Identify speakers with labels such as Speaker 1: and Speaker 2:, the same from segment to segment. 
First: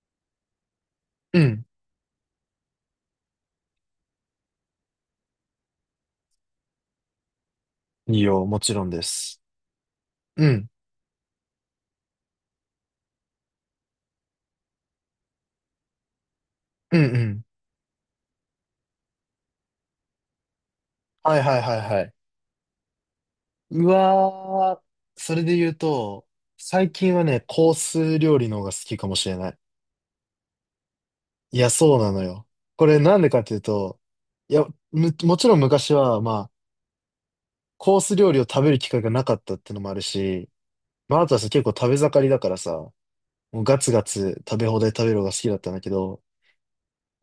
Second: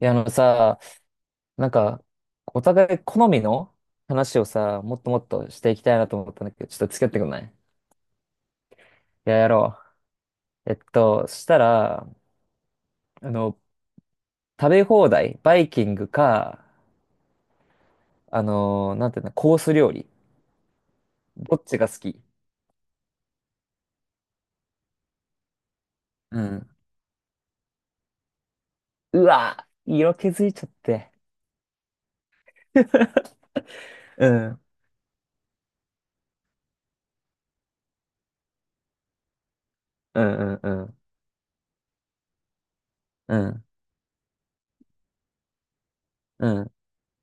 Speaker 1: いや、あのさ、
Speaker 2: うん。
Speaker 1: なんか、お互い好みの話をさ、もっともっとしていきたいなと思ったんだけど、ちょっと付き合ってくんないい？
Speaker 2: いいよ、もちろんで
Speaker 1: や、
Speaker 2: す。
Speaker 1: やろ
Speaker 2: うん、
Speaker 1: う。そしたら、あの、食べ放題、バイキングか、
Speaker 2: うん、うん。
Speaker 1: なんていうの、コース料理。
Speaker 2: はい
Speaker 1: ど
Speaker 2: はい
Speaker 1: っ
Speaker 2: は
Speaker 1: ち
Speaker 2: い
Speaker 1: が好
Speaker 2: はい。
Speaker 1: き？
Speaker 2: うわー、それで言うと、
Speaker 1: うん。
Speaker 2: 最近はね、コース料理の方が好きかも
Speaker 1: う
Speaker 2: しれない。
Speaker 1: わ、色気づいちゃって。
Speaker 2: いや、そうなのよ。これなんで かっていうと、
Speaker 1: う
Speaker 2: い
Speaker 1: ん。
Speaker 2: や、もちろん昔は、まあ、コース料理を食べる機会がなかったってのもある
Speaker 1: う
Speaker 2: し、
Speaker 1: んうんうん。
Speaker 2: まあ、あとはさ、結構食べ盛りだからさ、
Speaker 1: う
Speaker 2: もう
Speaker 1: ん。
Speaker 2: ガツガツ食べ放題食べるのが好きだったんだけど、
Speaker 1: うん。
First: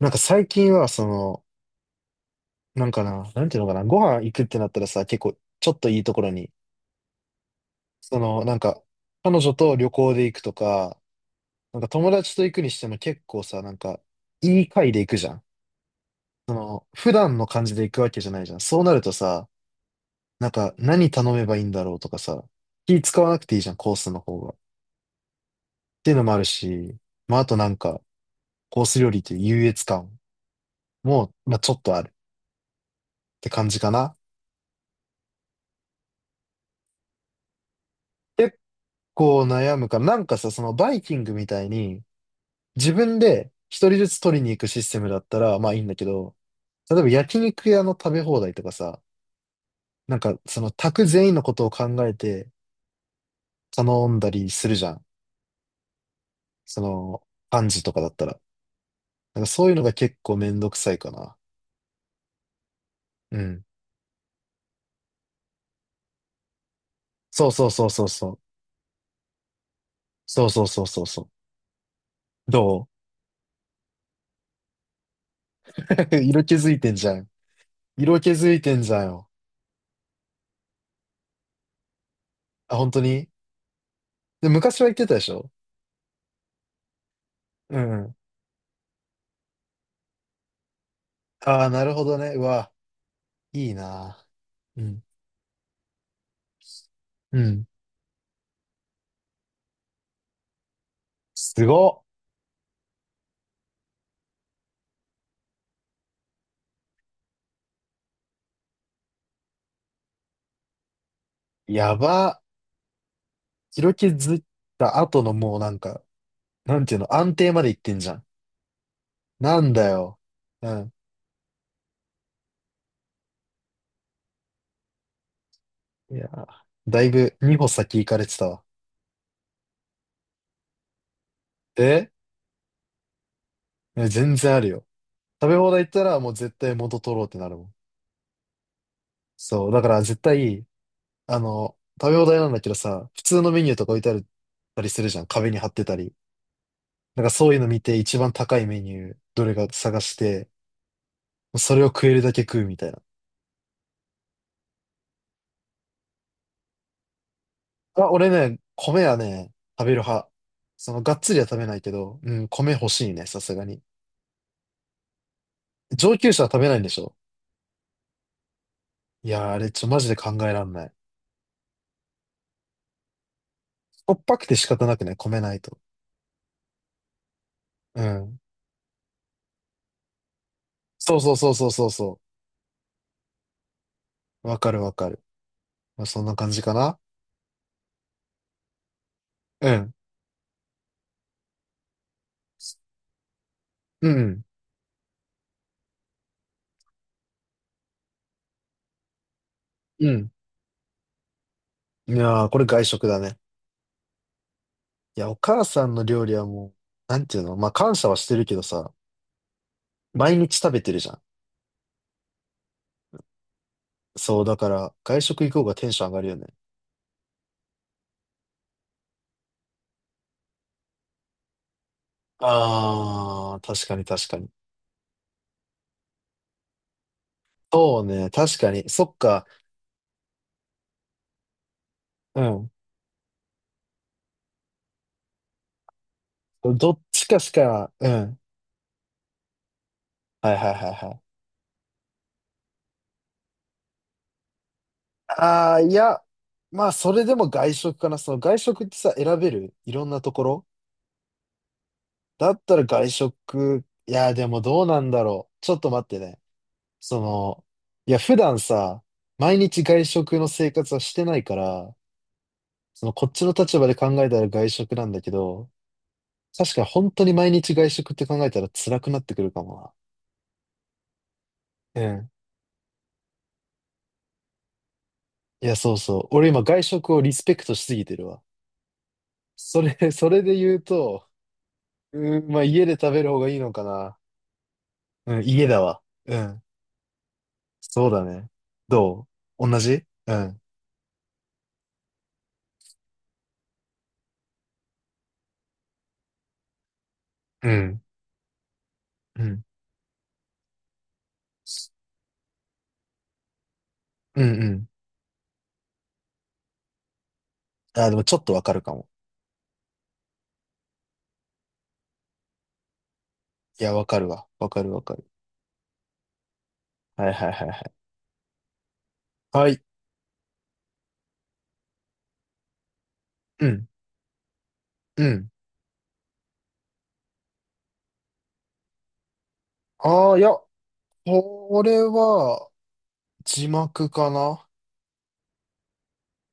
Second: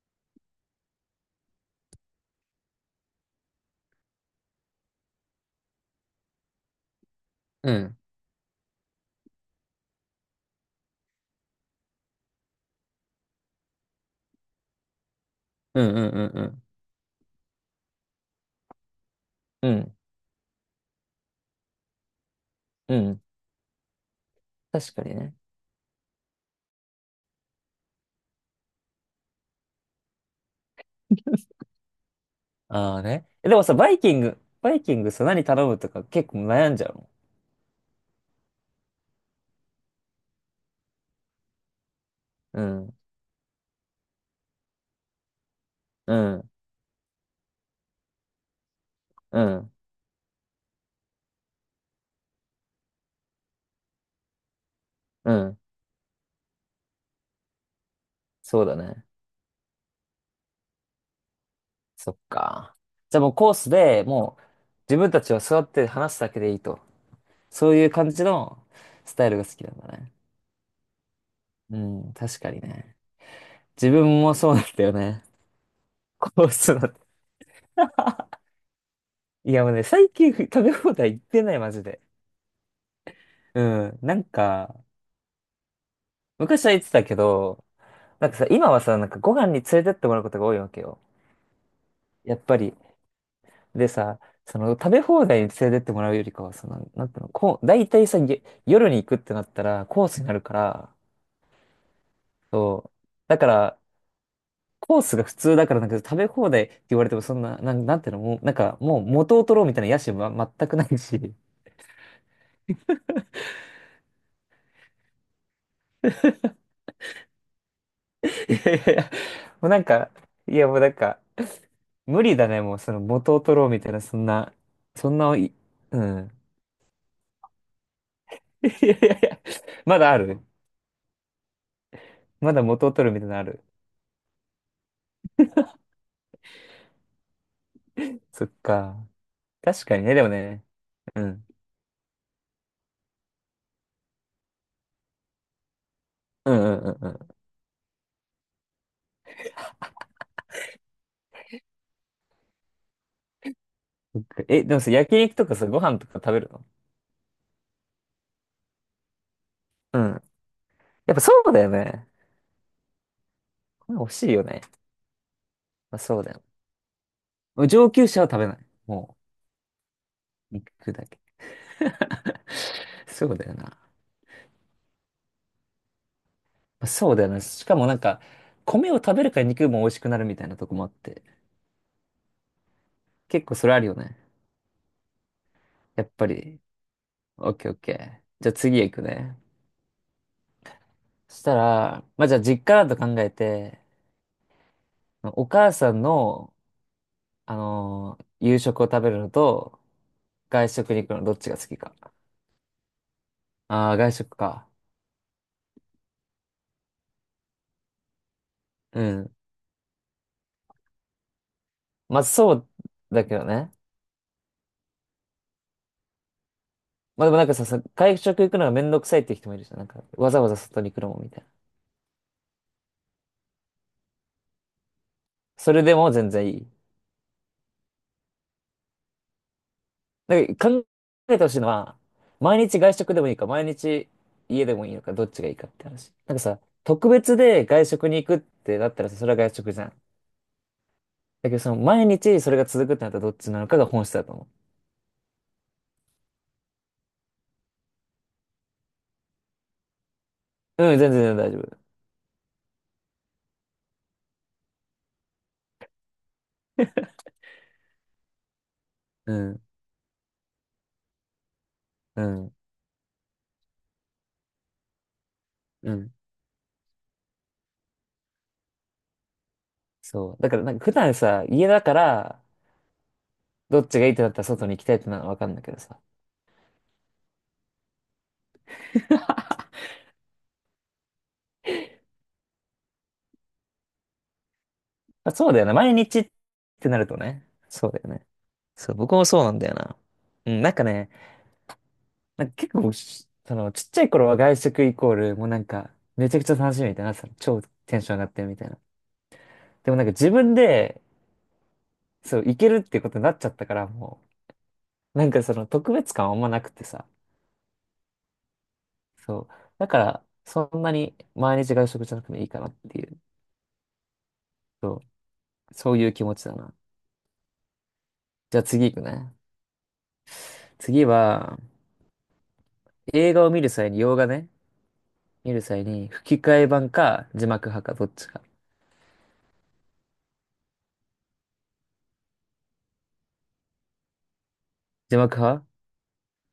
Speaker 2: なんか最近は、その、なんかな、なんていうのかな、ご飯行くってなったらさ、結構、ちょっといいところに、
Speaker 1: うん。
Speaker 2: その、なんか、彼女と旅行で行くとか、なんか友達と行くにしても結構さ、なんか、いい回で行くじゃん。
Speaker 1: うんうんう
Speaker 2: そ
Speaker 1: ん
Speaker 2: の、普段の感じで行くわけじゃないじゃん。そうなるとさ、
Speaker 1: うん。うん。
Speaker 2: なんか、何頼めばいいんだろうとかさ、
Speaker 1: う
Speaker 2: 気使
Speaker 1: ん。
Speaker 2: わなくていいじゃん、コースの方が。っ
Speaker 1: 確かにね。
Speaker 2: ていうのもあるし、まあ、あとなんか、コース料理っていう優越感も、まあ、ちょっとあるっ
Speaker 1: ああね。え
Speaker 2: て
Speaker 1: でも
Speaker 2: 感
Speaker 1: さ、
Speaker 2: じか
Speaker 1: バイキ
Speaker 2: な。
Speaker 1: ング、バイキングさ、何頼むとか結構悩んじゃうの？
Speaker 2: 結構悩むから、なんかさ、そのバイキングみたいに、
Speaker 1: う
Speaker 2: 自
Speaker 1: ん、
Speaker 2: 分で一人ずつ取りに行くシステムだったら、まあいいんだけ
Speaker 1: う
Speaker 2: ど、
Speaker 1: ん、
Speaker 2: 例えば焼肉屋の食べ放題とかさ、
Speaker 1: うん、
Speaker 2: なんかその宅全員のことを考えて頼んだりするじゃん。
Speaker 1: うん。
Speaker 2: その、パンジとかだったら。
Speaker 1: そうだね。
Speaker 2: なんかそういうのが結構めんどくさいかな。
Speaker 1: そっか。じゃあもう
Speaker 2: う
Speaker 1: コー
Speaker 2: ん。
Speaker 1: スでもう自分たちは座って話すだけでいいと。
Speaker 2: そうそう
Speaker 1: そうい
Speaker 2: そう
Speaker 1: う
Speaker 2: そう
Speaker 1: 感じ
Speaker 2: そう。
Speaker 1: のスタイルが好きなんだね。
Speaker 2: そうそうそうそうそう。
Speaker 1: うん、確か
Speaker 2: ど
Speaker 1: にね。自分もそうなんだよね。コ
Speaker 2: 色
Speaker 1: ー
Speaker 2: 気づ
Speaker 1: ス
Speaker 2: い
Speaker 1: だっ
Speaker 2: てん
Speaker 1: て。
Speaker 2: じゃん。色気 づいてんじゃんよ。
Speaker 1: いやもうね、最近食べ放題行ってない、マジで。
Speaker 2: あ、本当に。
Speaker 1: うん、なん
Speaker 2: で、
Speaker 1: か、
Speaker 2: 昔は言ってたでしょ。
Speaker 1: 昔は行ってたけど、
Speaker 2: うんうん。
Speaker 1: なんかさ、今はさ、なんかご飯に連れてってもらうことが多いわけよ。
Speaker 2: ああ、なるほどね。
Speaker 1: やっ
Speaker 2: う
Speaker 1: ぱ
Speaker 2: わ、
Speaker 1: り。
Speaker 2: いい
Speaker 1: でさ、
Speaker 2: な。
Speaker 1: その
Speaker 2: う
Speaker 1: 食べ
Speaker 2: ん。
Speaker 1: 放題に連れてってもらうよりかは、その、なんていうの、
Speaker 2: う
Speaker 1: こ
Speaker 2: ん。
Speaker 1: う、大体さ、夜に行くってなったらコースになるから、
Speaker 2: すごっ。
Speaker 1: そう。だから、コースが普通だから、なんか食べ放題って言われてもそんな、なんていうの、もう、なんかもう元を取ろうみたいな野心は全くないし。い
Speaker 2: やば。広気ずった後のもうなんか、なんていうの、安定まで行ってんじゃん。
Speaker 1: やいやいや、
Speaker 2: な
Speaker 1: もう
Speaker 2: ん
Speaker 1: なん
Speaker 2: だ
Speaker 1: か、
Speaker 2: よ。
Speaker 1: いや
Speaker 2: う
Speaker 1: もうな
Speaker 2: ん。
Speaker 1: んか、無理だね、もうその元を取ろうみたいな、そんな、そんな、う
Speaker 2: いや
Speaker 1: ん。
Speaker 2: ー、だいぶ2歩先行かれてたわ。
Speaker 1: いやいやいや、まだある。
Speaker 2: え
Speaker 1: まだ元を取るみたいなのある。
Speaker 2: え全然あるよ。食べ放題行ったらもう絶対元取ろうってなるもん。
Speaker 1: そっか。
Speaker 2: そう。だ
Speaker 1: 確
Speaker 2: か
Speaker 1: か
Speaker 2: ら
Speaker 1: にね、
Speaker 2: 絶
Speaker 1: でもね。
Speaker 2: 対、
Speaker 1: う
Speaker 2: あ
Speaker 1: ん。
Speaker 2: の、食べ放題なんだけどさ、普通のメニューとか置いてあるたりするじゃん。壁に貼ってたり。
Speaker 1: うんうんうんう
Speaker 2: なんか
Speaker 1: ん。
Speaker 2: そういうの見て一番高いメニュー、どれか探して、それを食えるだけ食うみたいな。
Speaker 1: そっか。でもさ、焼肉とかさ、ご飯とか食べるの？
Speaker 2: あ、俺ね、米はね、食べ
Speaker 1: う
Speaker 2: る
Speaker 1: ん。
Speaker 2: 派。その、
Speaker 1: や
Speaker 2: が
Speaker 1: っ
Speaker 2: っ
Speaker 1: ぱそ
Speaker 2: つりは
Speaker 1: う
Speaker 2: 食
Speaker 1: だ
Speaker 2: べ
Speaker 1: よ
Speaker 2: ないけ
Speaker 1: ね。
Speaker 2: ど、うん、米欲しいね、さすがに。
Speaker 1: これ欲しいよね。まあ、
Speaker 2: 上
Speaker 1: そう
Speaker 2: 級
Speaker 1: だ
Speaker 2: 者
Speaker 1: よ。
Speaker 2: は食べないんでしょ。
Speaker 1: もう上級者は食べない。も
Speaker 2: いやー、あれ、マジで考え
Speaker 1: う、
Speaker 2: らんない。
Speaker 1: 肉だけ。そうだよな。ま
Speaker 2: しょっぱくて仕方なくね、米ないと。
Speaker 1: あ、そうだよな。しかもなん
Speaker 2: う
Speaker 1: か、
Speaker 2: ん。
Speaker 1: 米を食べるから肉も美味しくなるみたいなとこもあっ
Speaker 2: そう
Speaker 1: て。
Speaker 2: そうそうそうそうそ
Speaker 1: 結構それあるよね。
Speaker 2: う。わかるわかる。ま
Speaker 1: や
Speaker 2: あ、
Speaker 1: っ
Speaker 2: そん
Speaker 1: ぱ
Speaker 2: な感
Speaker 1: り。
Speaker 2: じかな。
Speaker 1: オッケーオッケー。じゃあ次へ行くね。
Speaker 2: うん。
Speaker 1: そしたら、まあじゃあ実家だと考えて、
Speaker 2: うん。
Speaker 1: お母さんの夕食を食べるのと、
Speaker 2: うん。
Speaker 1: 外食に行くのどっちが好きか？
Speaker 2: いやー、これ外食だね。
Speaker 1: ああ、外食か。
Speaker 2: いや、お母さんの料理はもう、なんていうのまあ、感謝はしてるけどさ、
Speaker 1: うん。
Speaker 2: 毎日食べてるじゃん。
Speaker 1: まあ、そうだけどね。
Speaker 2: そう、だから、外食行こうがテンション上がるよね。
Speaker 1: まあ、でもなんかさ、外食行くのがめんどくさいって人もいるじゃん。なんか、わざわざ外に行くのもみたいな。
Speaker 2: あー、確かに確かに。
Speaker 1: それでも全然いい。
Speaker 2: そうね、確かに。そっか。
Speaker 1: なんか、考えてほしいのは、
Speaker 2: う
Speaker 1: 毎
Speaker 2: ん。
Speaker 1: 日外食でもいいか、毎日家でもいいのか、どっちがいいかって話。なんかさ、
Speaker 2: どっ
Speaker 1: 特
Speaker 2: ち
Speaker 1: 別
Speaker 2: かし
Speaker 1: で外
Speaker 2: か、う
Speaker 1: 食に行く
Speaker 2: ん。
Speaker 1: ってなったらさ、それは外食じゃん。だ
Speaker 2: はいはいはいはい。
Speaker 1: けど、その、毎日それが続くってなったらどっちなのかが本質だと思
Speaker 2: ああ、いや、まあ、それでも外食かな。その外食ってさ、選べるいろんなところ
Speaker 1: う。うん、全然全然大丈夫。
Speaker 2: だったら外食。いや、でもどうなんだろう。ちょっと待ってね。その、いや、普段さ、
Speaker 1: う
Speaker 2: 毎
Speaker 1: ん。
Speaker 2: 日外食の生活はしてないから、
Speaker 1: うん。
Speaker 2: その、こっちの立場で考えたら外食なんだけど、
Speaker 1: うん。
Speaker 2: 確かに本当に毎日外食って考えたら辛くなってくるかも
Speaker 1: そう。だから、なんか普段さ、家だか
Speaker 2: な。
Speaker 1: ら、どっちがいいってなったら外に行きたいってなのはわかんだ
Speaker 2: い
Speaker 1: け
Speaker 2: や、
Speaker 1: ど
Speaker 2: そう
Speaker 1: さ。
Speaker 2: そう。俺今外食をリスペクトしすぎてるわ。それ、それで言うと、うん、まあ家で食べる方がいいのかな。
Speaker 1: あ、
Speaker 2: うん、
Speaker 1: そうだ
Speaker 2: 家
Speaker 1: よね。
Speaker 2: だ
Speaker 1: 毎
Speaker 2: わ。
Speaker 1: 日っ
Speaker 2: うん。
Speaker 1: てなるとね。そうだ
Speaker 2: そう
Speaker 1: よ
Speaker 2: だ
Speaker 1: ね。
Speaker 2: ね。
Speaker 1: そう、僕も
Speaker 2: ど
Speaker 1: そうなんだよ
Speaker 2: 同
Speaker 1: な。
Speaker 2: じう
Speaker 1: う
Speaker 2: ん。
Speaker 1: ん、なんかね、なんか結構その、ちっちゃい頃は外食イコール、もうなんか、めちゃくちゃ楽しみみたいな、その超
Speaker 2: う
Speaker 1: テ
Speaker 2: ん。
Speaker 1: ンション上がってるみたいな。
Speaker 2: うん。
Speaker 1: でもなんか自分で、そう、行けるってことになっちゃったから、も
Speaker 2: うんうん。
Speaker 1: う、なんかその特別感はあんまなくてさ。
Speaker 2: あ、でもちょっとわかるかも。
Speaker 1: そう。だから、そんなに毎日外食じゃなくてもいいかなっていう。
Speaker 2: いや、わかるわ。わかるわ
Speaker 1: そ
Speaker 2: かる。
Speaker 1: う、そういう気持ちだな。
Speaker 2: はいはいはいはい。
Speaker 1: じゃあ次行くね。
Speaker 2: はい。
Speaker 1: 次は、映画を見
Speaker 2: う
Speaker 1: る
Speaker 2: ん。
Speaker 1: 際に、洋画ね、
Speaker 2: うん。
Speaker 1: 見る際に、吹き替え版か字幕派か、どっちか？
Speaker 2: ああ、いや、これは字幕かな。
Speaker 1: 字幕派？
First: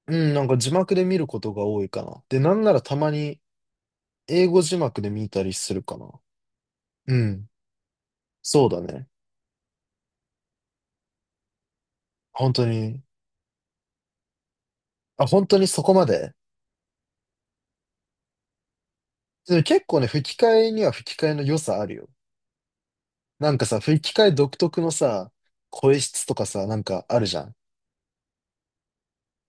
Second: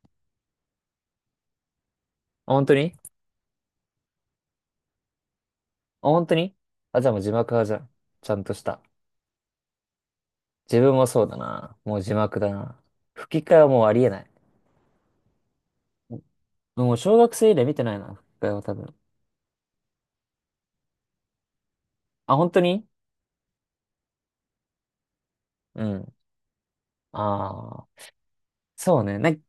Speaker 2: うん、なんか字幕で見ることが多いかな。で、な
Speaker 1: あ、
Speaker 2: ん
Speaker 1: 本
Speaker 2: な
Speaker 1: 当
Speaker 2: ら
Speaker 1: に？
Speaker 2: たまに英語字幕で見たりするか
Speaker 1: あ、
Speaker 2: な。
Speaker 1: 本当に？あ、じゃあ
Speaker 2: う
Speaker 1: もう字
Speaker 2: ん。
Speaker 1: 幕派じゃん。ちゃんとし
Speaker 2: そうだ
Speaker 1: た。
Speaker 2: ね。
Speaker 1: 自分もそうだな。もう字幕だ
Speaker 2: 本当
Speaker 1: な。
Speaker 2: に。
Speaker 1: 吹き替えはもうありえない。
Speaker 2: あ、本当にそこまで。
Speaker 1: もう小学生以来見てないな、吹き替えは多分。
Speaker 2: でも結構ね、吹き替えには吹き替えの良さあるよ。
Speaker 1: あ、本当に？
Speaker 2: なんかさ、吹き替え独特のさ、
Speaker 1: う
Speaker 2: 声
Speaker 1: ん。
Speaker 2: 質とかさ、なんかあるじゃん。
Speaker 1: ああ、そうね。で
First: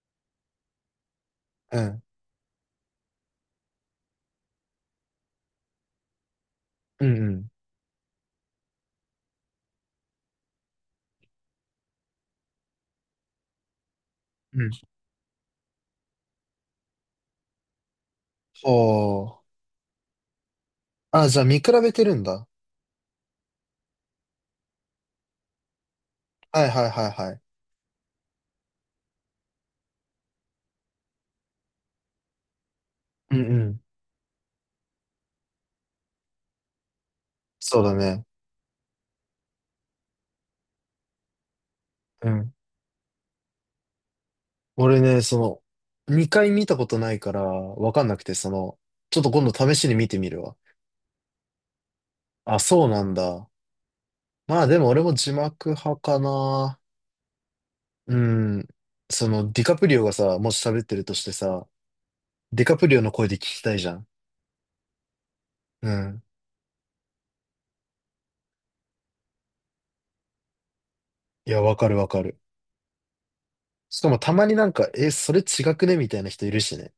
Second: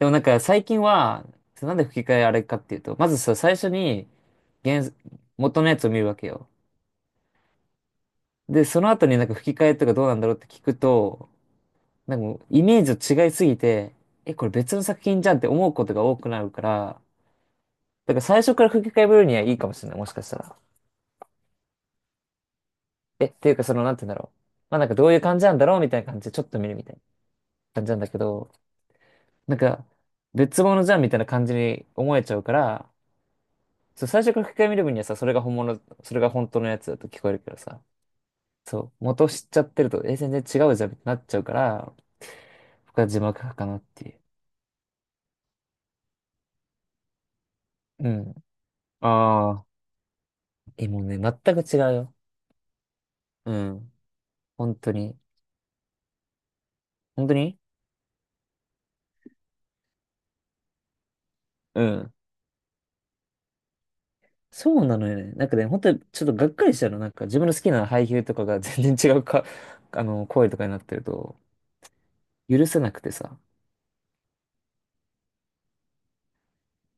Speaker 1: もなんか最近は、なん
Speaker 2: う
Speaker 1: で
Speaker 2: ん。
Speaker 1: 吹き替えあれかっていうと、まずさ、最初に原、元のやつを見るわけよ。
Speaker 2: うんうん。
Speaker 1: で、その後になんか吹き替えとかどうなんだろうって聞くと、なんかもうイメージと違いすぎて、え、これ
Speaker 2: うん。
Speaker 1: 別の作品じゃんって思うことが多くなるから、だから最初から吹き替えぶる
Speaker 2: お
Speaker 1: に
Speaker 2: ー。
Speaker 1: はいいかもしれない、もしかしたら。
Speaker 2: あ、じゃあ見比べてるんだ。
Speaker 1: え、っていうかその、なんて言うんだろう。まあなんかどういう感じなんだろうみたいな感じでちょっと
Speaker 2: は
Speaker 1: 見
Speaker 2: い
Speaker 1: るみ
Speaker 2: はい
Speaker 1: たいな
Speaker 2: はいはい。
Speaker 1: 感じなんだけど、なんか別物じゃんみたいな感じに思えちゃうから、
Speaker 2: うんうん。
Speaker 1: そう、最初から吹き替え見る分にはさ、それが本物、それが本当のやつだと聞こえるけど
Speaker 2: そ
Speaker 1: さ、
Speaker 2: うだね。
Speaker 1: そう、元を知っちゃってると、え、全然違うじゃんってなっちゃうから、
Speaker 2: うん。
Speaker 1: 僕は字幕派かなっていう。
Speaker 2: 俺ね、その、2回見たことないから、わかん
Speaker 1: う
Speaker 2: なくて、
Speaker 1: ん。
Speaker 2: その、ちょっと今
Speaker 1: あ
Speaker 2: 度
Speaker 1: あ、
Speaker 2: 試しに見てみるわ。
Speaker 1: え、もうね、全く違うよ。
Speaker 2: あ、そうなんだ。
Speaker 1: うん。
Speaker 2: まあ
Speaker 1: 本
Speaker 2: でも
Speaker 1: 当
Speaker 2: 俺も
Speaker 1: に。
Speaker 2: 字幕派かな。
Speaker 1: 本当に。
Speaker 2: うん。その、ディカプリオがさ、もし喋ってるとしてさ、
Speaker 1: うん。
Speaker 2: ディカプリオの声で聞きたいじゃん。
Speaker 1: そうなのよね。なんかね、本
Speaker 2: う
Speaker 1: 当に
Speaker 2: ん。
Speaker 1: ちょっとがっかりしたの。なんか自分の好きな俳優とかが全然違うか、声とかになってると、
Speaker 2: いや、わかるわかる。
Speaker 1: 許せなくてさ。
Speaker 2: しかもたまになんか、え、それ違くねみたいな人いるしね。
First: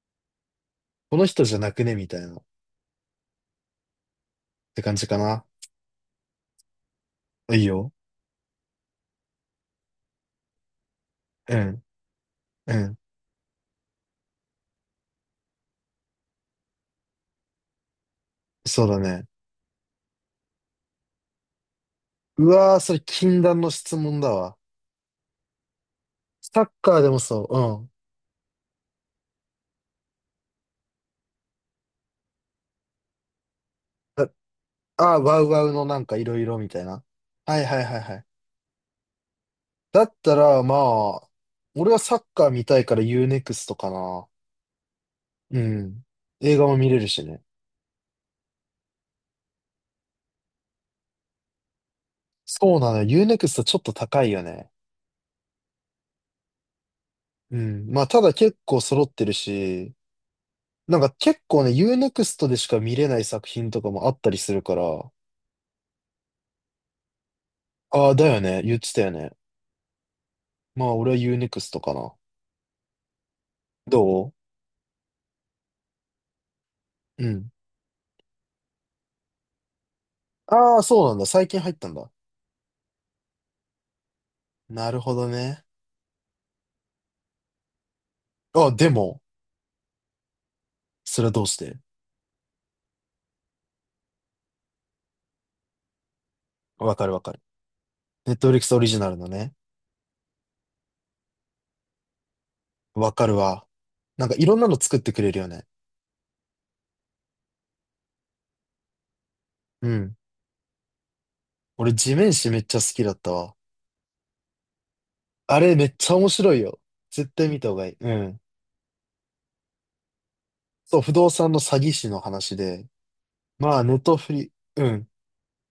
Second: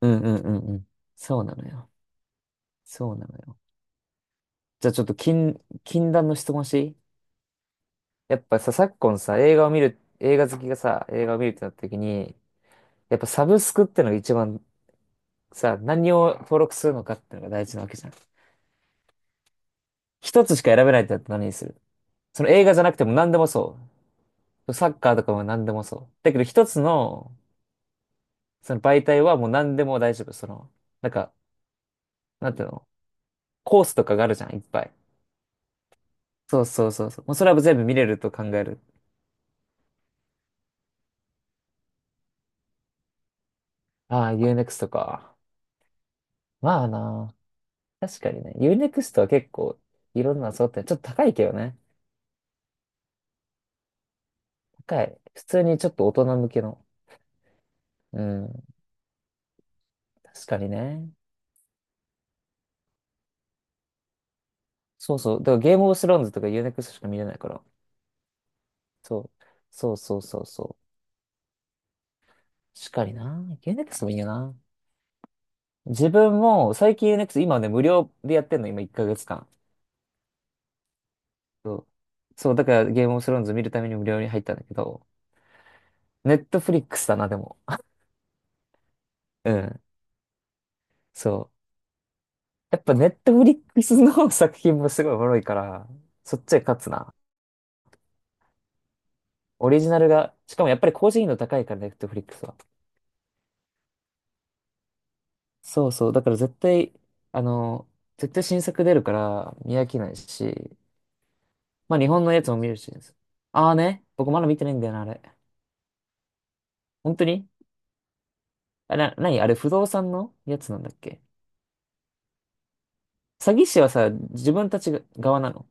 Speaker 1: うんうんうんうん。
Speaker 2: この
Speaker 1: そ
Speaker 2: 人
Speaker 1: う
Speaker 2: じ
Speaker 1: な
Speaker 2: ゃ
Speaker 1: の
Speaker 2: なく
Speaker 1: よ。
Speaker 2: ねみたいな。っ
Speaker 1: そうなのよ。
Speaker 2: て
Speaker 1: じゃあ
Speaker 2: 感
Speaker 1: ちょ
Speaker 2: じ
Speaker 1: っと
Speaker 2: かな。
Speaker 1: 禁断の質問していい？
Speaker 2: いいよ。
Speaker 1: やっぱさ、昨今さ、映画を見る、映画好きがさ、映画を見るっ
Speaker 2: う
Speaker 1: てなった
Speaker 2: ん。
Speaker 1: 時に、
Speaker 2: うん。
Speaker 1: やっぱサブスクってのが一番さ、何を登録するのかってのが大事なわけじゃん。
Speaker 2: そうだね。
Speaker 1: 一つしか選べないってなったら何にする？そ
Speaker 2: う
Speaker 1: の映画
Speaker 2: わー、
Speaker 1: じゃな
Speaker 2: そ
Speaker 1: く
Speaker 2: れ
Speaker 1: ても何で
Speaker 2: 禁
Speaker 1: も
Speaker 2: 断の
Speaker 1: そ
Speaker 2: 質問だわ。
Speaker 1: う。サッカーとかも何でもそう。だけど
Speaker 2: サ
Speaker 1: 一
Speaker 2: ッ
Speaker 1: つ
Speaker 2: カーでも
Speaker 1: の、
Speaker 2: そう。うん。
Speaker 1: その媒体はもう何でも大丈夫。その、なんか、なんていうの、コースとかがあるじゃん、いっぱい。
Speaker 2: あ、あ、ワウワウのなんかいろいろ
Speaker 1: そう
Speaker 2: みたい
Speaker 1: そう
Speaker 2: な。
Speaker 1: そうそう。もうそれ
Speaker 2: は
Speaker 1: は
Speaker 2: い
Speaker 1: 全
Speaker 2: はい
Speaker 1: 部見
Speaker 2: はい
Speaker 1: れ
Speaker 2: は
Speaker 1: る
Speaker 2: い。
Speaker 1: と考える。
Speaker 2: だったら、まあ、俺はサッカー見たいから Uネクストか
Speaker 1: あ
Speaker 2: な。
Speaker 1: あ、UNEXT か。
Speaker 2: うん。映画も
Speaker 1: ま
Speaker 2: 見
Speaker 1: あ
Speaker 2: れるし
Speaker 1: な。
Speaker 2: ね。
Speaker 1: 確かにね。u n ク x トは結構いろんなの揃ってる、ちょっと高いけどね。
Speaker 2: そうなのよ。u n ク x トちょっと高いよね。
Speaker 1: 高い。普通にちょっと大人向けの。
Speaker 2: うん。まあ、た
Speaker 1: う
Speaker 2: だ結
Speaker 1: ん。
Speaker 2: 構揃ってるし、
Speaker 1: 確かに
Speaker 2: なん
Speaker 1: ね。
Speaker 2: か結構ね、u n ク x トでしか見れない作品とかもあったりするから、
Speaker 1: そうそう。だからゲームオブスローンズとか u n ク x トしか見れないから。
Speaker 2: ああ、だよね。言ってたよ
Speaker 1: そ
Speaker 2: ね。
Speaker 1: う。そうそうそうそ
Speaker 2: ま
Speaker 1: う。
Speaker 2: あ、俺は u n ク x トかな。
Speaker 1: っかりな。
Speaker 2: ど
Speaker 1: Unext もいいよ
Speaker 2: う
Speaker 1: な。自分も、最近 u n e
Speaker 2: う
Speaker 1: x
Speaker 2: ん。
Speaker 1: 今ね、無料でやってんの、今1ヶ月間。
Speaker 2: ああ、そうなんだ。最近入っ
Speaker 1: そう、
Speaker 2: たんだ。
Speaker 1: そうだからゲームオブスローンズ見るために無料に入ったんだけ
Speaker 2: なる
Speaker 1: ど、
Speaker 2: ほどね。
Speaker 1: ネットフリックスだな、でも。
Speaker 2: あ、でも、
Speaker 1: うん。
Speaker 2: それはどう
Speaker 1: そ
Speaker 2: し
Speaker 1: う。
Speaker 2: て。
Speaker 1: やっぱネットフリックスの 作品もすごいおもろいから、そっちで勝つ
Speaker 2: わかる
Speaker 1: な。
Speaker 2: わかる。Netflix オリジナルのね。
Speaker 1: オリジナルが、しかもやっぱり高頻度高いから、ネットフリックスは。
Speaker 2: わかるわ。なんかいろんなの作ってくれるよね。
Speaker 1: そうそう。だから絶対、あの、絶対新作出るから見飽
Speaker 2: う
Speaker 1: きな
Speaker 2: ん。
Speaker 1: いし、
Speaker 2: 俺、
Speaker 1: まあ日
Speaker 2: 地
Speaker 1: 本の
Speaker 2: 面
Speaker 1: や
Speaker 2: 師
Speaker 1: つも
Speaker 2: めっ
Speaker 1: 見
Speaker 2: ち
Speaker 1: る
Speaker 2: ゃ好
Speaker 1: し。
Speaker 2: きだったわ。
Speaker 1: ああね、僕まだ見てないんだよな、あれ。
Speaker 2: あれめっちゃ面白いよ。
Speaker 1: 本当
Speaker 2: 絶対
Speaker 1: に？
Speaker 2: 見た方がいい。うん。
Speaker 1: なにあれ、不動産のやつなんだっ
Speaker 2: そう、不
Speaker 1: け？
Speaker 2: 動産の詐欺師の話で。
Speaker 1: 詐欺
Speaker 2: ま
Speaker 1: 師
Speaker 2: あ、
Speaker 1: は
Speaker 2: ネ
Speaker 1: さ、
Speaker 2: トフリ、
Speaker 1: 自分た
Speaker 2: う
Speaker 1: ちが
Speaker 2: ん。
Speaker 1: 側なの？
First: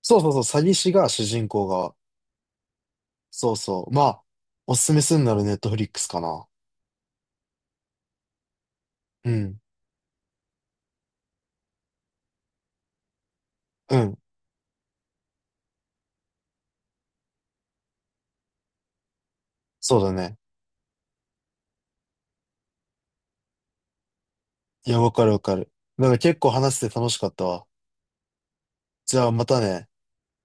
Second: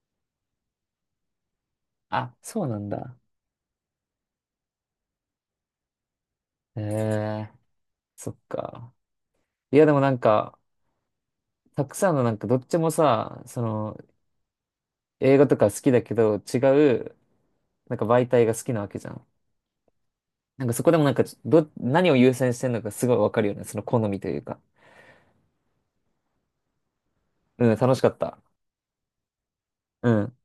Speaker 2: そうそうそう、詐欺師が主人公が。
Speaker 1: あ、そうなんだ。
Speaker 2: そうそう。まあ、おすすめするならネットフリックスかな。
Speaker 1: へえ、そっか。
Speaker 2: うん。
Speaker 1: いや、でもなんか、たくさんのなんか、どっちもさ、そ
Speaker 2: う
Speaker 1: の、
Speaker 2: ん。
Speaker 1: 映画とか好きだけど、違う、なんか媒体が好きなわけじゃん。
Speaker 2: そうだね。
Speaker 1: なんかそこでもなんか、何を優先してんのかすごいわかるよね。その好みというか。
Speaker 2: いや、わかるわかる。なんか結構話して楽しかったわ。
Speaker 1: うん、楽しかった。
Speaker 2: じゃあまたね。
Speaker 1: うん。